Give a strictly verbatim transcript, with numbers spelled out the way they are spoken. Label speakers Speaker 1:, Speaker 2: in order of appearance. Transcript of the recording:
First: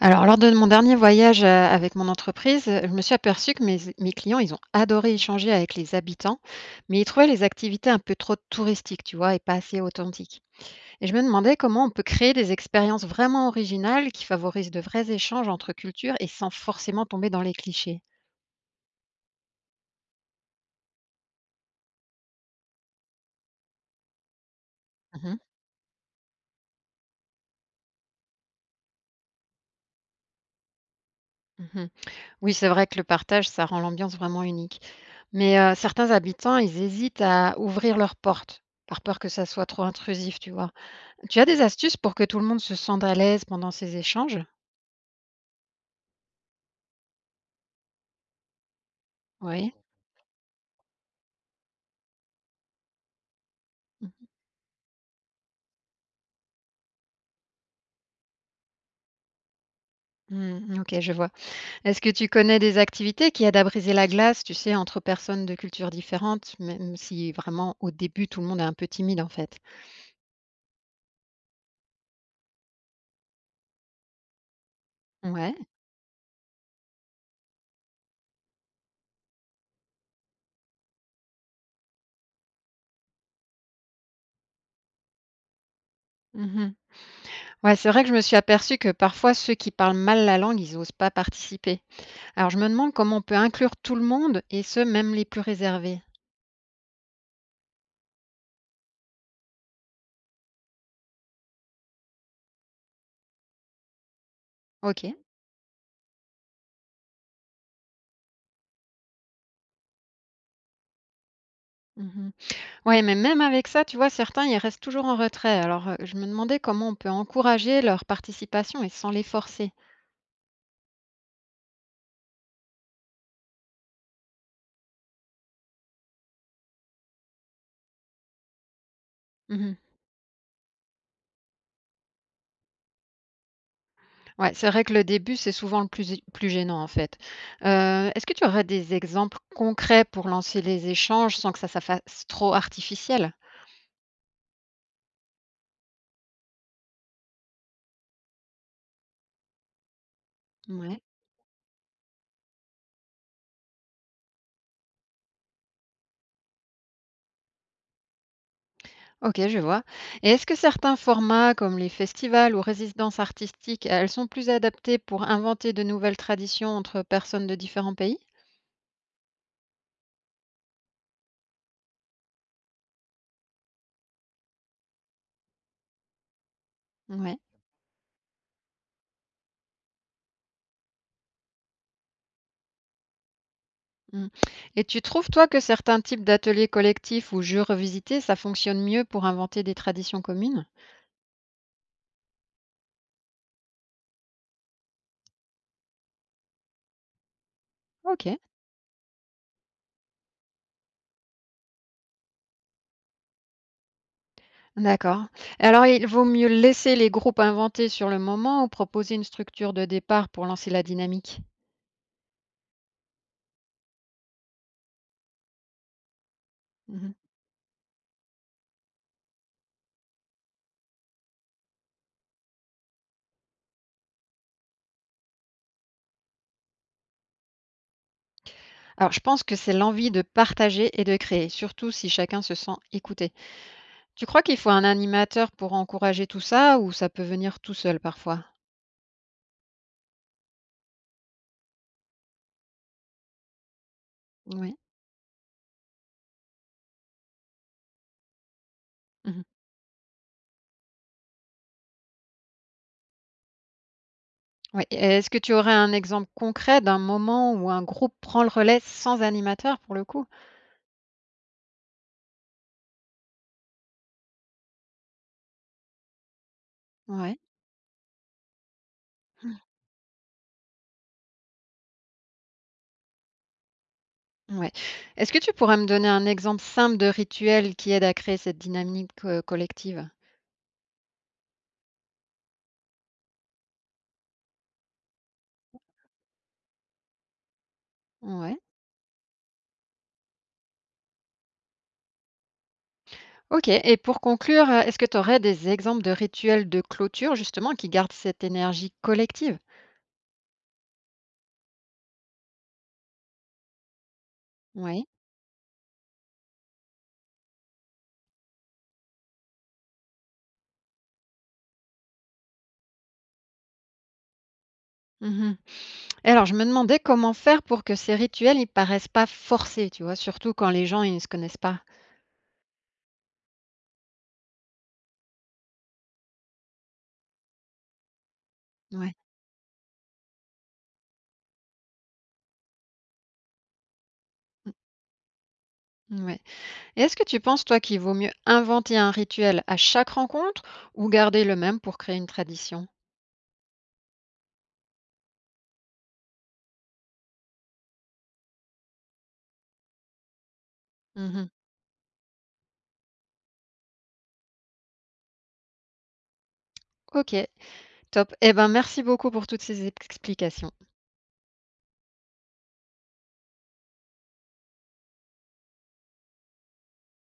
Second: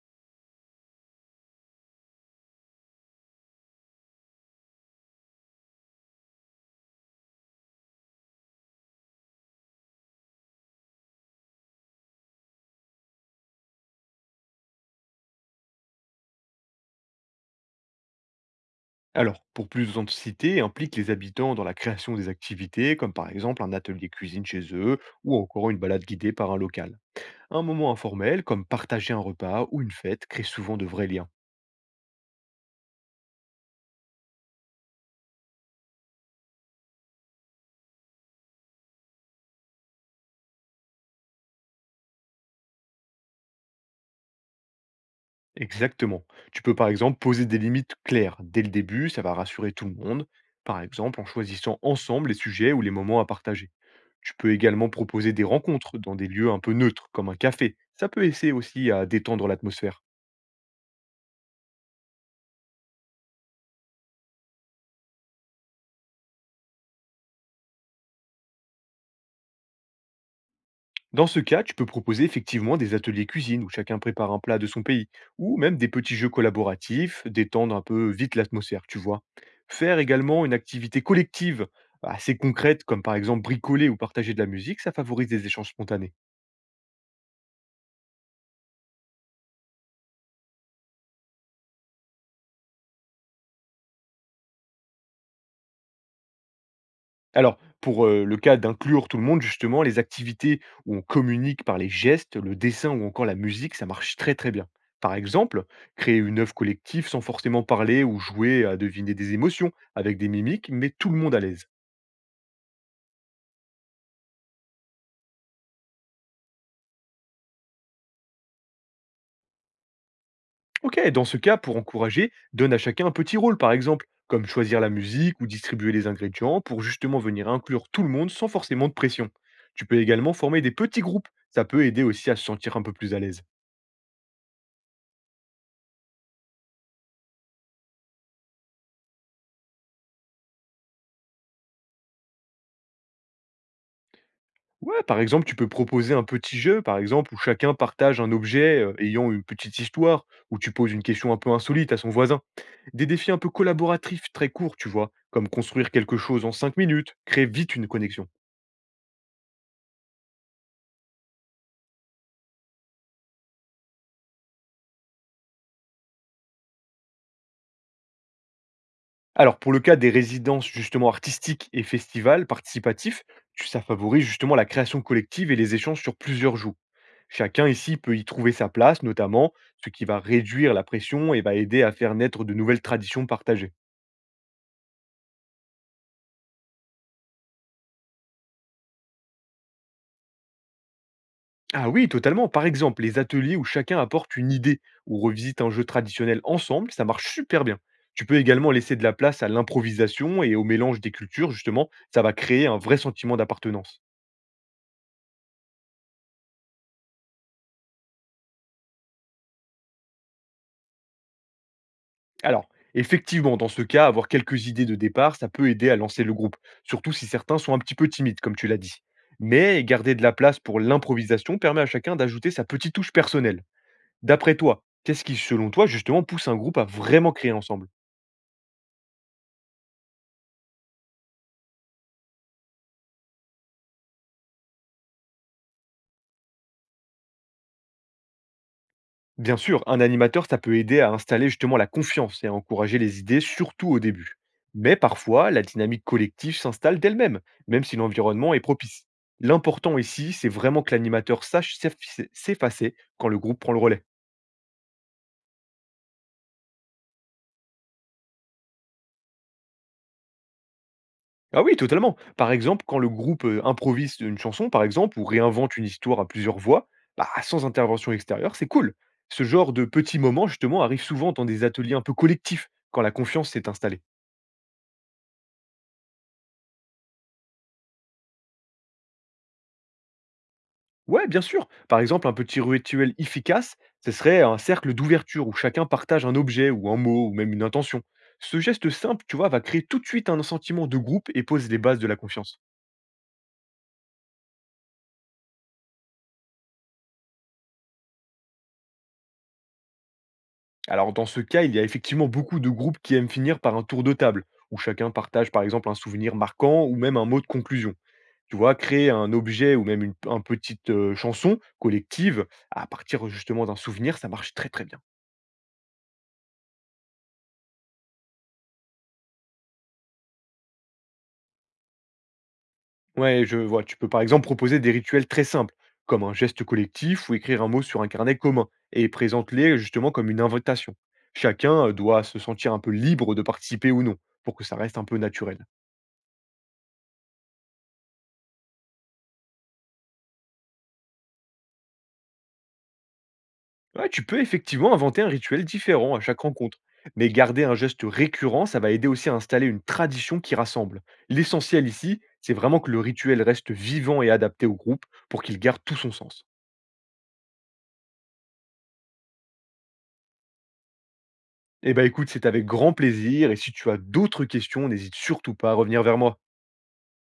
Speaker 1: Alors, lors de mon dernier voyage euh, avec mon entreprise, euh, je me suis aperçue que mes, mes clients, ils ont adoré échanger avec les habitants, mais ils trouvaient les activités un peu trop touristiques, tu vois, et pas assez authentiques. Et je me demandais comment on peut créer des expériences vraiment originales qui favorisent de vrais échanges entre cultures et sans forcément tomber dans les clichés.
Speaker 2: Alors, pour plus d'authenticité, implique les habitants dans la création des activités, comme par exemple un atelier cuisine chez eux, ou
Speaker 1: Mhm,
Speaker 2: encore une balade guidée par un local. Un moment informel, comme partager un repas ou une fête, crée souvent de vrais liens.
Speaker 1: mhm. Oui, c'est vrai que le partage, ça rend l'ambiance vraiment unique. Mais euh, certains habitants, ils hésitent à ouvrir leurs portes, par peur que ça soit trop intrusif, tu vois. Tu as des astuces pour que tout le monde se sente à l'aise pendant ces échanges?
Speaker 2: Exactement. Tu peux par exemple poser des limites claires dès le début, ça va
Speaker 1: Oui.
Speaker 2: rassurer tout le monde, par exemple en choisissant ensemble les sujets ou les moments à partager. Tu peux également proposer des rencontres dans des lieux un peu neutres, comme un café. Ça peut essayer aussi à détendre l'atmosphère.
Speaker 1: Mmh, mmh, OK, je vois. Est-ce que tu connais des activités qui aident à briser la glace, tu sais, entre personnes de cultures différentes, même si vraiment au début tout le monde est un peu timide en fait?
Speaker 2: Dans ce cas, tu peux proposer effectivement des ateliers cuisine où chacun prépare un plat de son pays,
Speaker 1: Ouais.
Speaker 2: ou même des petits jeux collaboratifs, détendre un peu vite l'atmosphère, tu vois. Faire également une activité collective assez concrète, comme par exemple bricoler ou partager de la musique, ça favorise des échanges spontanés.
Speaker 1: Mmh. Ouais, c'est vrai que je me suis aperçue que parfois ceux qui parlent mal la langue, ils n'osent pas participer. Alors je me demande comment on peut inclure tout le monde et ceux même les plus réservés.
Speaker 2: Alors, pour euh, le cas d'inclure tout le monde, justement, les activités où on communique par les gestes, le dessin ou encore la musique, ça marche très très bien.
Speaker 1: OK.
Speaker 2: Par exemple, créer une œuvre collective sans forcément parler ou jouer à deviner des émotions avec des mimiques, mais tout le monde à l'aise.
Speaker 1: Mmh. Ouais, mais même avec ça, tu vois, certains, ils restent toujours en retrait. Alors, heu, je me demandais comment on peut encourager leur participation et sans les forcer?
Speaker 2: Ok, dans ce cas, pour encourager, donne à chacun un petit rôle, par exemple, comme choisir la musique ou distribuer les ingrédients pour justement venir inclure tout le monde sans forcément de pression.
Speaker 1: Mmh.
Speaker 2: Tu peux également former des petits groupes, ça peut aider aussi à se sentir un peu plus à l'aise.
Speaker 1: Ouais, c'est vrai que le début, c'est souvent le plus plus gênant, en fait. Heu, est-ce que tu aurais des exemples concrets pour lancer les échanges sans que ça ça fasse trop artificiel?
Speaker 2: Ouais, par exemple, tu peux proposer un petit jeu, par exemple, où chacun partage un objet euh, ayant une petite histoire, ou tu poses
Speaker 1: Ouais.
Speaker 2: une question un peu insolite à son voisin. Des défis un peu collaboratifs très courts, tu vois, comme construire quelque chose en cinq minutes, créer vite une connexion.
Speaker 1: OK, je vois. Et est-ce que certains formats, comme les festivals ou résidences artistiques, elles sont plus adaptées pour inventer de nouvelles traditions entre personnes de différents pays?
Speaker 2: Alors, pour le cas des résidences justement artistiques et festivals participatifs, tu- ça favorise justement la création collective et les échanges sur plusieurs jours.
Speaker 1: Ouais.
Speaker 2: Chacun ici peut y trouver sa place, notamment, ce qui va réduire la pression et va aider à faire naître de nouvelles traditions partagées.
Speaker 1: Mmh. Et tu trouves, toi, que certains types d'ateliers collectifs ou jeux revisités, ça fonctionne mieux pour inventer des traditions communes?
Speaker 2: Ah oui, totalement. Par exemple, les ateliers où chacun apporte une idée ou revisite un jeu traditionnel ensemble, ça marche super bien. Tu
Speaker 1: OK,
Speaker 2: peux également laisser de la place à l'improvisation et au mélange des cultures, justement, ça va créer un vrai sentiment d'appartenance.
Speaker 1: d'accord. Et alors, il vaut mieux laisser les groupes inventer sur le moment ou proposer une structure de départ pour lancer la dynamique?
Speaker 2: Alors, effectivement, dans ce cas, avoir quelques idées de départ, ça peut aider à lancer le groupe,
Speaker 1: Mmh.
Speaker 2: surtout si certains sont un petit peu timides, comme tu l'as dit. Mais garder de la place pour l'improvisation permet à chacun d'ajouter sa petite touche personnelle. D'après toi, qu'est-ce qui, selon toi, justement, pousse un groupe à vraiment créer ensemble?
Speaker 1: Alors, je pense que c'est l'envie de partager et de créer, surtout si chacun se sent écouté. Tu crois qu'il faut un animateur pour encourager tout ça ou ça peut venir tout seul parfois?
Speaker 2: Bien sûr, un animateur, ça peut aider à installer justement la confiance et à encourager les idées, surtout au début.
Speaker 1: Oui.
Speaker 2: Mais parfois, la dynamique collective s'installe d'elle-même, même si l'environnement est propice.
Speaker 1: Mmh.
Speaker 2: L'important ici, c'est vraiment que l'animateur sache s'effi- s'effacer quand le groupe prend le relais.
Speaker 1: Oui, et est-ce que tu aurais un exemple concret d'un moment où un groupe prend le relais sans animateur pour le coup?
Speaker 2: Ah oui, totalement. Par exemple, quand le groupe euh, improvise une chanson, par exemple, ou réinvente une histoire à plusieurs voix, bah,
Speaker 1: Ouais.
Speaker 2: sans intervention extérieure, c'est cool. Ce genre de petits moments, justement, arrive souvent dans des ateliers un peu collectifs, quand la confiance s'est installée.
Speaker 1: Ouais. Est-ce que tu pourrais me donner un exemple simple de rituel qui aide à créer cette dynamique, heu, collective?
Speaker 2: Ouais, bien sûr. Par exemple, un petit rituel efficace, ce serait un cercle d'ouverture où chacun partage un objet ou un mot ou même une intention.
Speaker 1: Ouais.
Speaker 2: Ce geste simple, tu vois, va créer tout de suite un sentiment de groupe et pose les bases de la confiance.
Speaker 1: OK, et pour conclure, heu, est-ce que tu aurais des exemples de rituels de clôture justement qui gardent cette énergie collective?
Speaker 2: Alors, dans ce cas, il y a effectivement beaucoup de groupes qui aiment finir par un tour de table, où
Speaker 1: Oui.
Speaker 2: chacun partage par exemple un souvenir marquant ou même un mot de conclusion. Tu vois, créer un objet ou même une, un petite euh, chanson collective à partir justement d'un souvenir, ça marche très très bien.
Speaker 1: Mmh. Et alors je me demandais comment faire pour que ces rituels, ils paraissent pas forcés, tu vois? Surtout quand les gens, ils ne se connaissent pas.
Speaker 2: Ouais, je vois. Tu peux par exemple proposer des rituels très simples, comme un geste collectif ou écrire un mot sur un carnet commun, et
Speaker 1: Ouais.
Speaker 2: présente-les justement comme une invitation. Chacun euh, doit se sentir un peu libre de participer ou non, pour que ça reste un peu naturel.
Speaker 1: Mmh, ouais. Et est-ce que tu penses, toi, qu'il vaut mieux inventer un rituel à chaque rencontre ou garder le même pour créer une tradition?
Speaker 2: Ouais, tu peux effectivement inventer un rituel différent à chaque rencontre, mais garder un geste récurrent, ça va aider aussi à installer une tradition qui rassemble.
Speaker 1: Mmh.
Speaker 2: L'essentiel ici, c'est vraiment que le rituel reste vivant et adapté au groupe pour qu'il garde tout son sens.
Speaker 1: OK, top. Et ben, merci beaucoup pour toutes ces ex- explications.
Speaker 2: Eh ben, écoute, c'est avec grand plaisir et si tu as d'autres questions, n'hésite surtout pas à revenir vers moi.